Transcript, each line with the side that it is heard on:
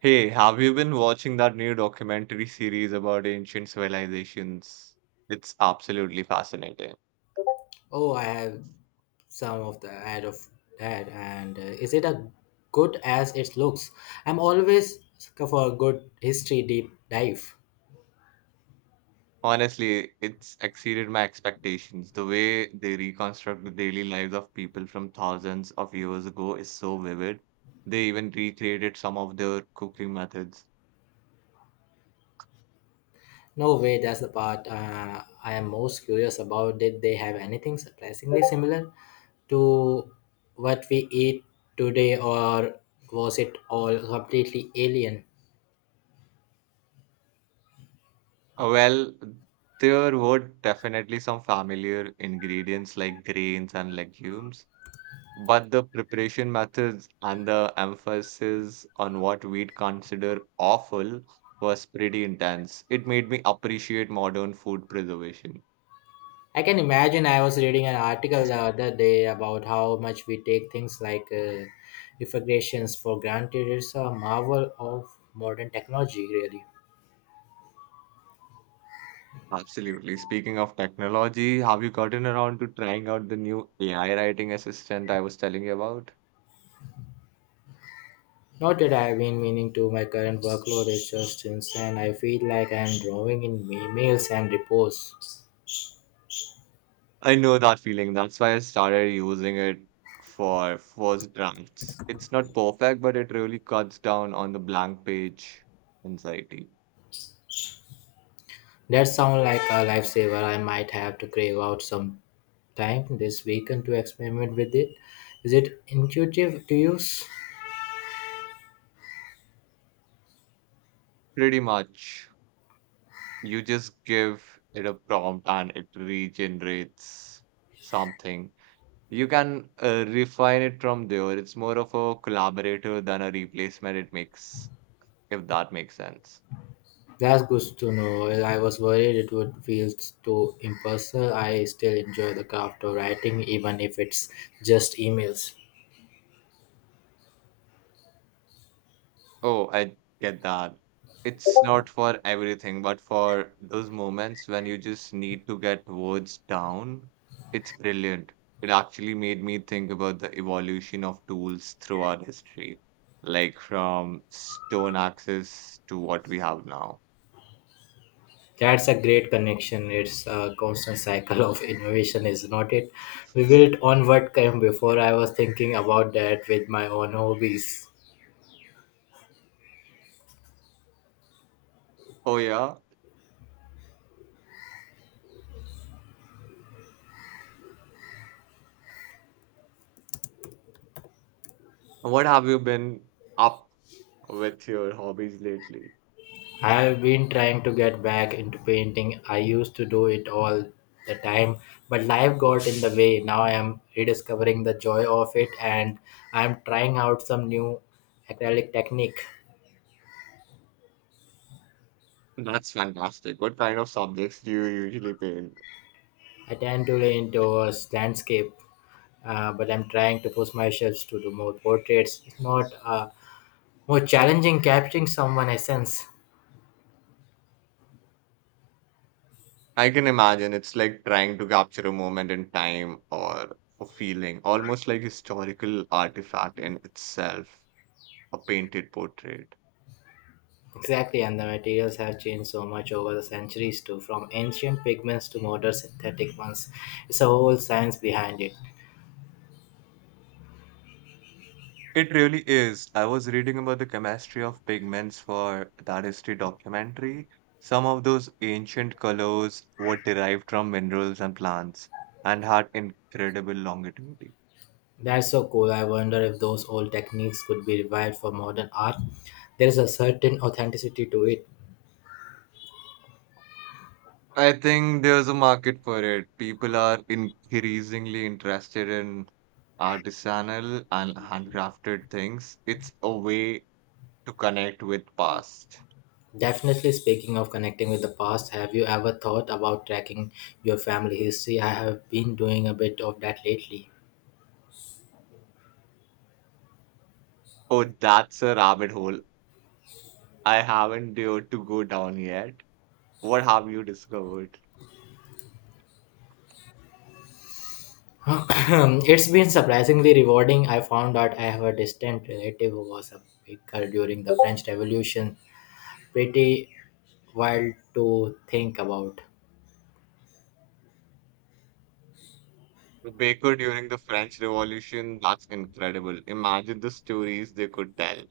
right: Hey, have you been watching that new documentary series about ancient civilizations? It's absolutely fascinating.
left: Oh, I have some of the ad of that, and is it as good as it looks? I'm always for a good history deep dive.
right: Honestly, it's exceeded my expectations. The way they reconstruct the daily lives of people from thousands of years ago is so vivid. They even recreated some of their cooking methods.
left: No way, that's the part I am most curious about. Did they have anything surprisingly similar to what we eat today, or was it all completely alien?
right: Well, there were definitely some familiar ingredients like grains and legumes, but the preparation methods and the emphasis on what we'd consider awful was pretty intense. It made me appreciate modern food preservation.
left: I can imagine. I was reading an article the other day about how much we take things like refrigerations for granted. It's a marvel of modern technology, really.
right: Absolutely. Speaking of technology, have you gotten around to trying out the new AI writing assistant I was telling you about?
left: Not that I've been meaning to, my current workload is just insane. I feel like I'm drawing in emails and reports.
right: I know that feeling. That's why I started using it for first drafts. It's not perfect, but it really cuts down on the blank page anxiety.
left: That sounds like a lifesaver. I might have to crave out some time this weekend to experiment with it. Is it intuitive to use?
right: Pretty much. You just give it a prompt and it regenerates something. You can refine it from there. It's more of a collaborator than a replacement, if that makes sense.
left: That's good to know. Well, I was worried it would feel too impersonal. I still enjoy the craft of writing, even if it's just emails.
right: Oh, I get that. It's not for everything, but for those moments when you just need to get words down, it's brilliant. It actually made me think about the evolution of tools throughout history, like from stone axes to what we have now.
left: That's a great connection. It's a constant cycle of innovation, is not it? We built on what came before. I was thinking about that with my own hobbies.
right: Oh, yeah. What have you been up with your hobbies lately?
left: I've been trying to get back into painting. I used to do it all the time, but life got in the way. Now I am rediscovering the joy of it and I'm trying out some new acrylic technique.
right: That's fantastic. What kind of subjects do you usually paint?
left: I tend to lean towards landscape, but I'm trying to push myself to do more portraits. It's not more challenging capturing someone's essence.
right: I can imagine it's like trying to capture a moment in time or a feeling, almost like historical artifact in itself, a painted portrait.
left: Exactly, and the materials have changed so much over the centuries too, from ancient pigments to modern synthetic ones. It's a whole science behind it.
right: It really is. I was reading about the chemistry of pigments for that history documentary. Some of those ancient colors were derived from minerals and plants and had incredible longevity.
left: That's so cool. I wonder if those old techniques could be revived for modern art. There is a certain authenticity to it.
right: I think there's a market for it. People are increasingly interested in artisanal and handcrafted things. It's a way to connect with past.
left: Definitely speaking of connecting with the past, have you ever thought about tracking your family history? I have been doing a bit of that lately.
right: Oh, that's a rabbit hole I haven't dared to go down yet. What have you discovered?
left: It's been surprisingly rewarding. I found out I have a distant relative who was a baker during the French Revolution, pretty wild to think about.
right: The baker during the French Revolution, that's incredible. Imagine the stories they could tell.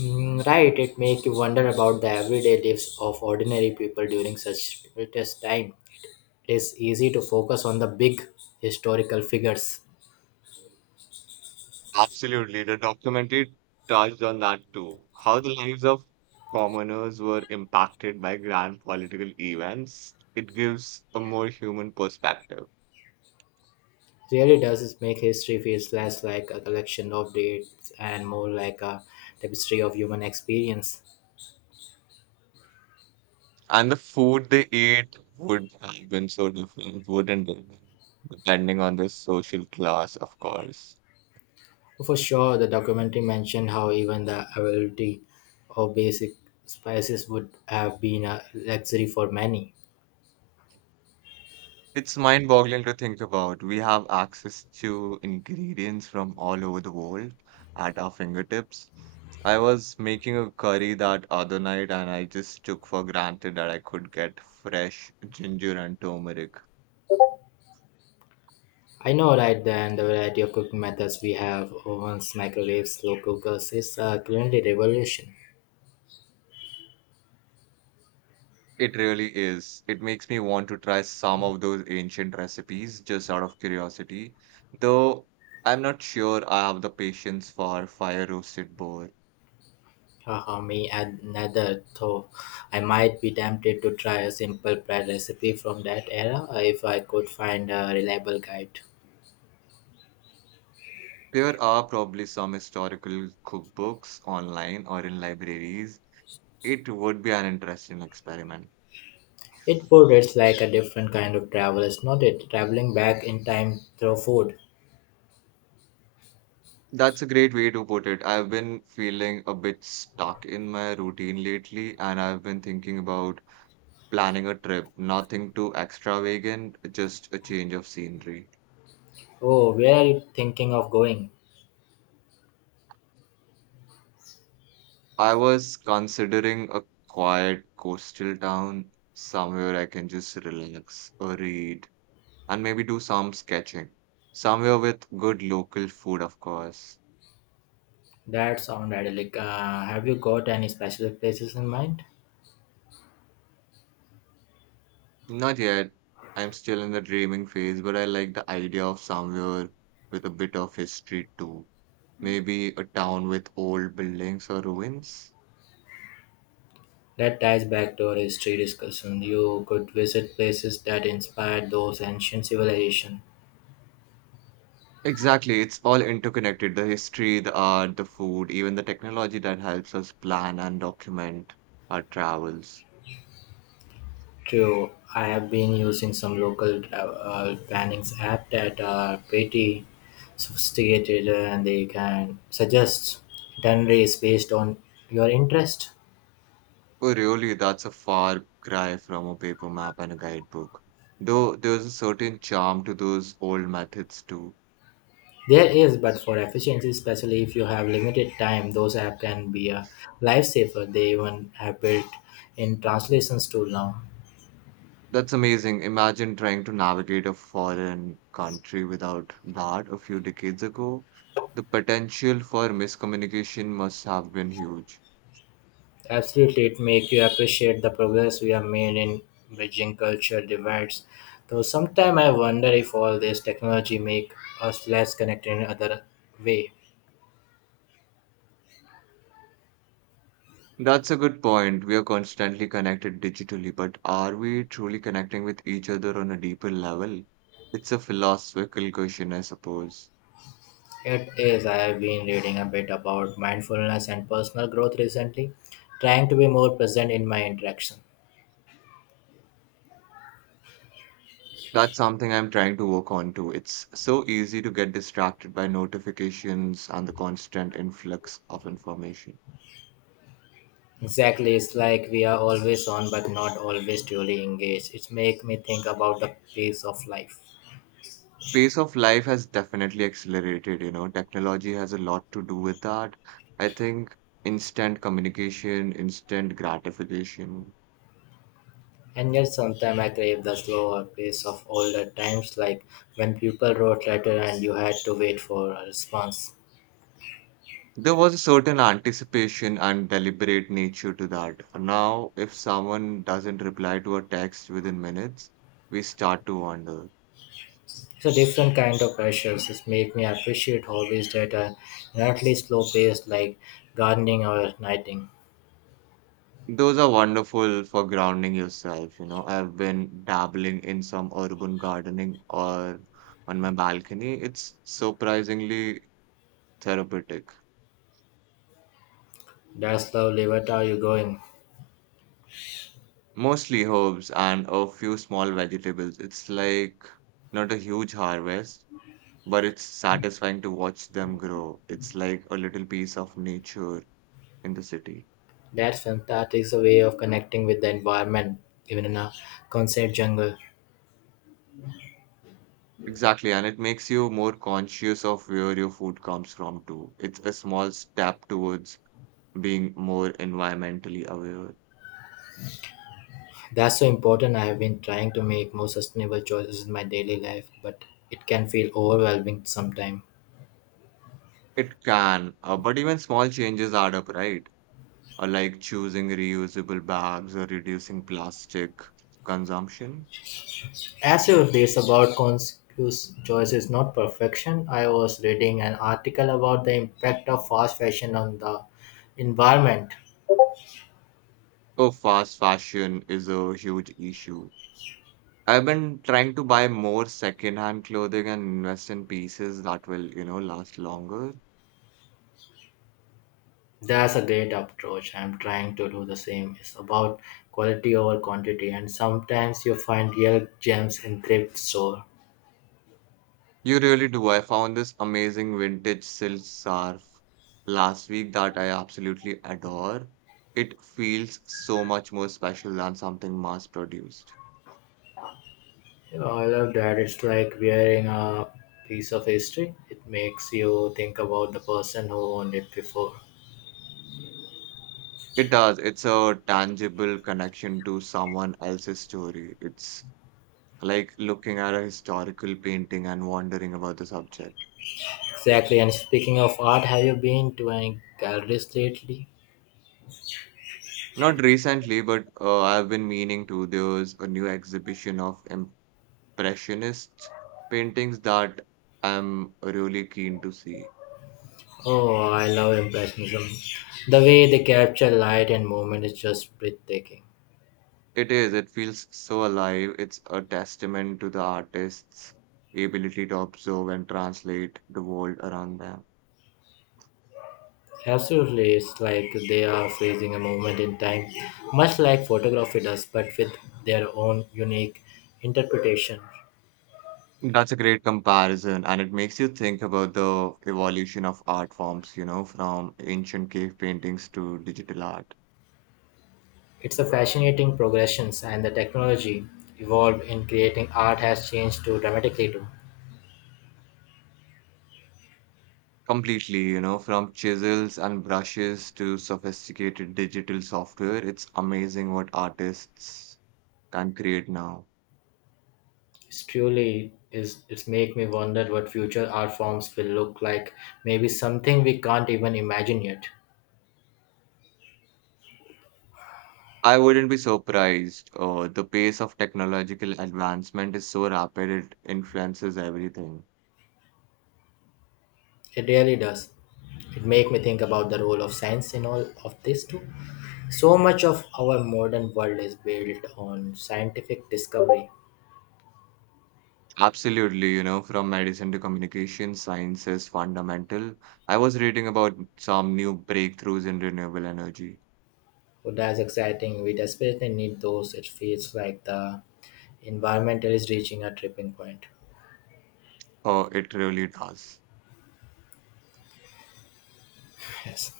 left: Mm, right, it makes you wonder about the everyday lives of ordinary people during such tumultuous time. It is easy to focus on the big historical figures.
right: Absolutely. The documentary touched on that too. How the lives of commoners were impacted by grand political events. It gives a more human perspective.
left: Really does it make history feels less like a collection of dates and more like a tapestry of human experience.
right: And the food they ate would have been so different, wouldn't it? Depending on the social class, of course.
left: For sure, the documentary mentioned how even the availability of basic spices would have been a luxury for many.
right: It's mind-boggling to think about. We have access to ingredients from all over the world at our fingertips. I was making a curry that other night and I just took for granted that I could get fresh ginger and turmeric.
left: I know, right? Then the variety of cooking methods we have ovens, microwaves, slow cookers is currently revolution.
right: It really is. It makes me want to try some of those ancient recipes just out of curiosity, though I'm not sure I have the patience for fire roasted boar.
left: Haha, me and another though. I might be tempted to try a simple bread recipe from that era if I could find a reliable guide.
right: There are probably some historical cookbooks online or in libraries. It would be an interesting experiment.
left: It would, it's like a different kind of travel, it's not it? Traveling back in time through food.
right: That's a great way to put it. I've been feeling a bit stuck in my routine lately, and I've been thinking about planning a trip. Nothing too extravagant, just a change of scenery.
left: Oh, where are you thinking of going?
right: I was considering a quiet coastal town, somewhere I can just relax or read, and maybe do some sketching. Somewhere with good local food, of course.
left: That sounds idyllic. Have you got any special places in mind?
right: Not yet. I'm still in the dreaming phase, but I like the idea of somewhere with a bit of history too. Maybe a town with old buildings or ruins.
left: That ties back to our history discussion. You could visit places that inspired those ancient civilizations.
right: Exactly, it's all interconnected. The history, the art, the food, even the technology that helps us plan and document our travels.
left: True, I have been using some local plannings app that are pretty sophisticated and they can suggest itineraries based on your interest.
right: Oh, really, that's a far cry from a paper map and a guidebook. Though there's a certain charm to those old methods too.
left: There is, but for efficiency, especially if you have limited time, those apps can be a lifesaver. They even have built in translations tool now.
right: That's amazing. Imagine trying to navigate a foreign country without that a few decades ago. The potential for miscommunication must have been huge.
left: Absolutely, it makes you appreciate the progress we have made in bridging culture divides. Though sometimes I wonder if all this technology make us less connected in other way.
right: That's a good point. We are constantly connected digitally, but are we truly connecting with each other on a deeper level? It's a philosophical question, I suppose.
left: It is. I have been reading a bit about mindfulness and personal growth recently, trying to be more present in my interaction.
right: That's something I'm trying to work on too. It's so easy to get distracted by notifications and the constant influx of information.
left: Exactly, it's like we are always on but not always truly engaged. It makes me think about the pace of life.
right: Pace of life has definitely accelerated, you know. Technology has a lot to do with that. I think instant communication, instant gratification.
left: And yet sometimes I crave the slower pace of older times, like when people wrote letter and you had to wait for a response.
right: There was a certain anticipation and deliberate nature to that. Now, if someone doesn't reply to a text within minutes, we start to wonder.
left: It's a different kind of pressures. It make me appreciate hobbies that are inherently slow paced, like gardening or knitting.
right: Those are wonderful for grounding yourself. You know, I've been dabbling in some urban gardening or on my balcony. It's surprisingly therapeutic.
left: That's lovely. What are you going?
right: Mostly herbs and a few small vegetables. It's like not a huge harvest, but it's satisfying to watch them grow. It's like a little piece of nature in the city.
left: That's fantastic. It's a way of connecting with the environment, even in a concert jungle.
right: Exactly, and it makes you more conscious of where your food comes from too. It's a small step towards being more environmentally aware.
left: That's so important. I have been trying to make more sustainable choices in my daily life, but it can feel overwhelming sometimes.
right: It can, but even small changes add up, right? Like choosing reusable bags or reducing plastic consumption.
left: As your phrase about conscious choice is not perfection, I was reading an article about the impact of fast fashion on the environment.
right: Oh, fast fashion is a huge issue. I've been trying to buy more secondhand clothing and invest in pieces that will, you know, last longer.
left: That's a great approach. I'm trying to do the same. It's about quality over quantity, and sometimes you find real gems in thrift store.
right: You really do. I found this amazing vintage silk scarf last week that I absolutely adore. It feels so much more special than something mass produced.
left: You I love that. It's like wearing a piece of history. It makes you think about the person who owned it before.
right: It does. It's a tangible connection to someone else's story. It's like looking at a historical painting and wondering about the subject.
left: Exactly. And speaking of art, have you been to any galleries lately?
right: Not recently, but I've been meaning to. There's a new exhibition of impressionist paintings that I'm really keen to see.
left: Oh, I love Impressionism. The way they capture light and movement is just breathtaking.
right: It is. It feels so alive. It's a testament to the artist's ability to observe and translate the world around them.
left: Absolutely, it's like they are freezing a moment in time, much like photography does, but with their own unique interpretation.
right: That's a great comparison, and it makes you think about the evolution of art forms, you know, from ancient cave paintings to digital art.
left: It's a fascinating progression, and the technology evolved in creating art has changed too dramatically too.
right: Completely, you know, from chisels and brushes to sophisticated digital software. It's amazing what artists can create now.
left: It's truly is it's make me wonder what future art forms will look like. Maybe something we can't even imagine yet.
right: I wouldn't be surprised. The pace of technological advancement is so rapid, it influences everything.
left: It really does. It make me think about the role of science in all of this too. So much of our modern world is built on scientific discovery.
right: Absolutely, you know, from medicine to communication, science is fundamental. I was reading about some new breakthroughs in renewable energy.
left: So that's exciting. We desperately need those. It feels like the environment is reaching a tripping point.
right: Oh, it really does.
left: Yes.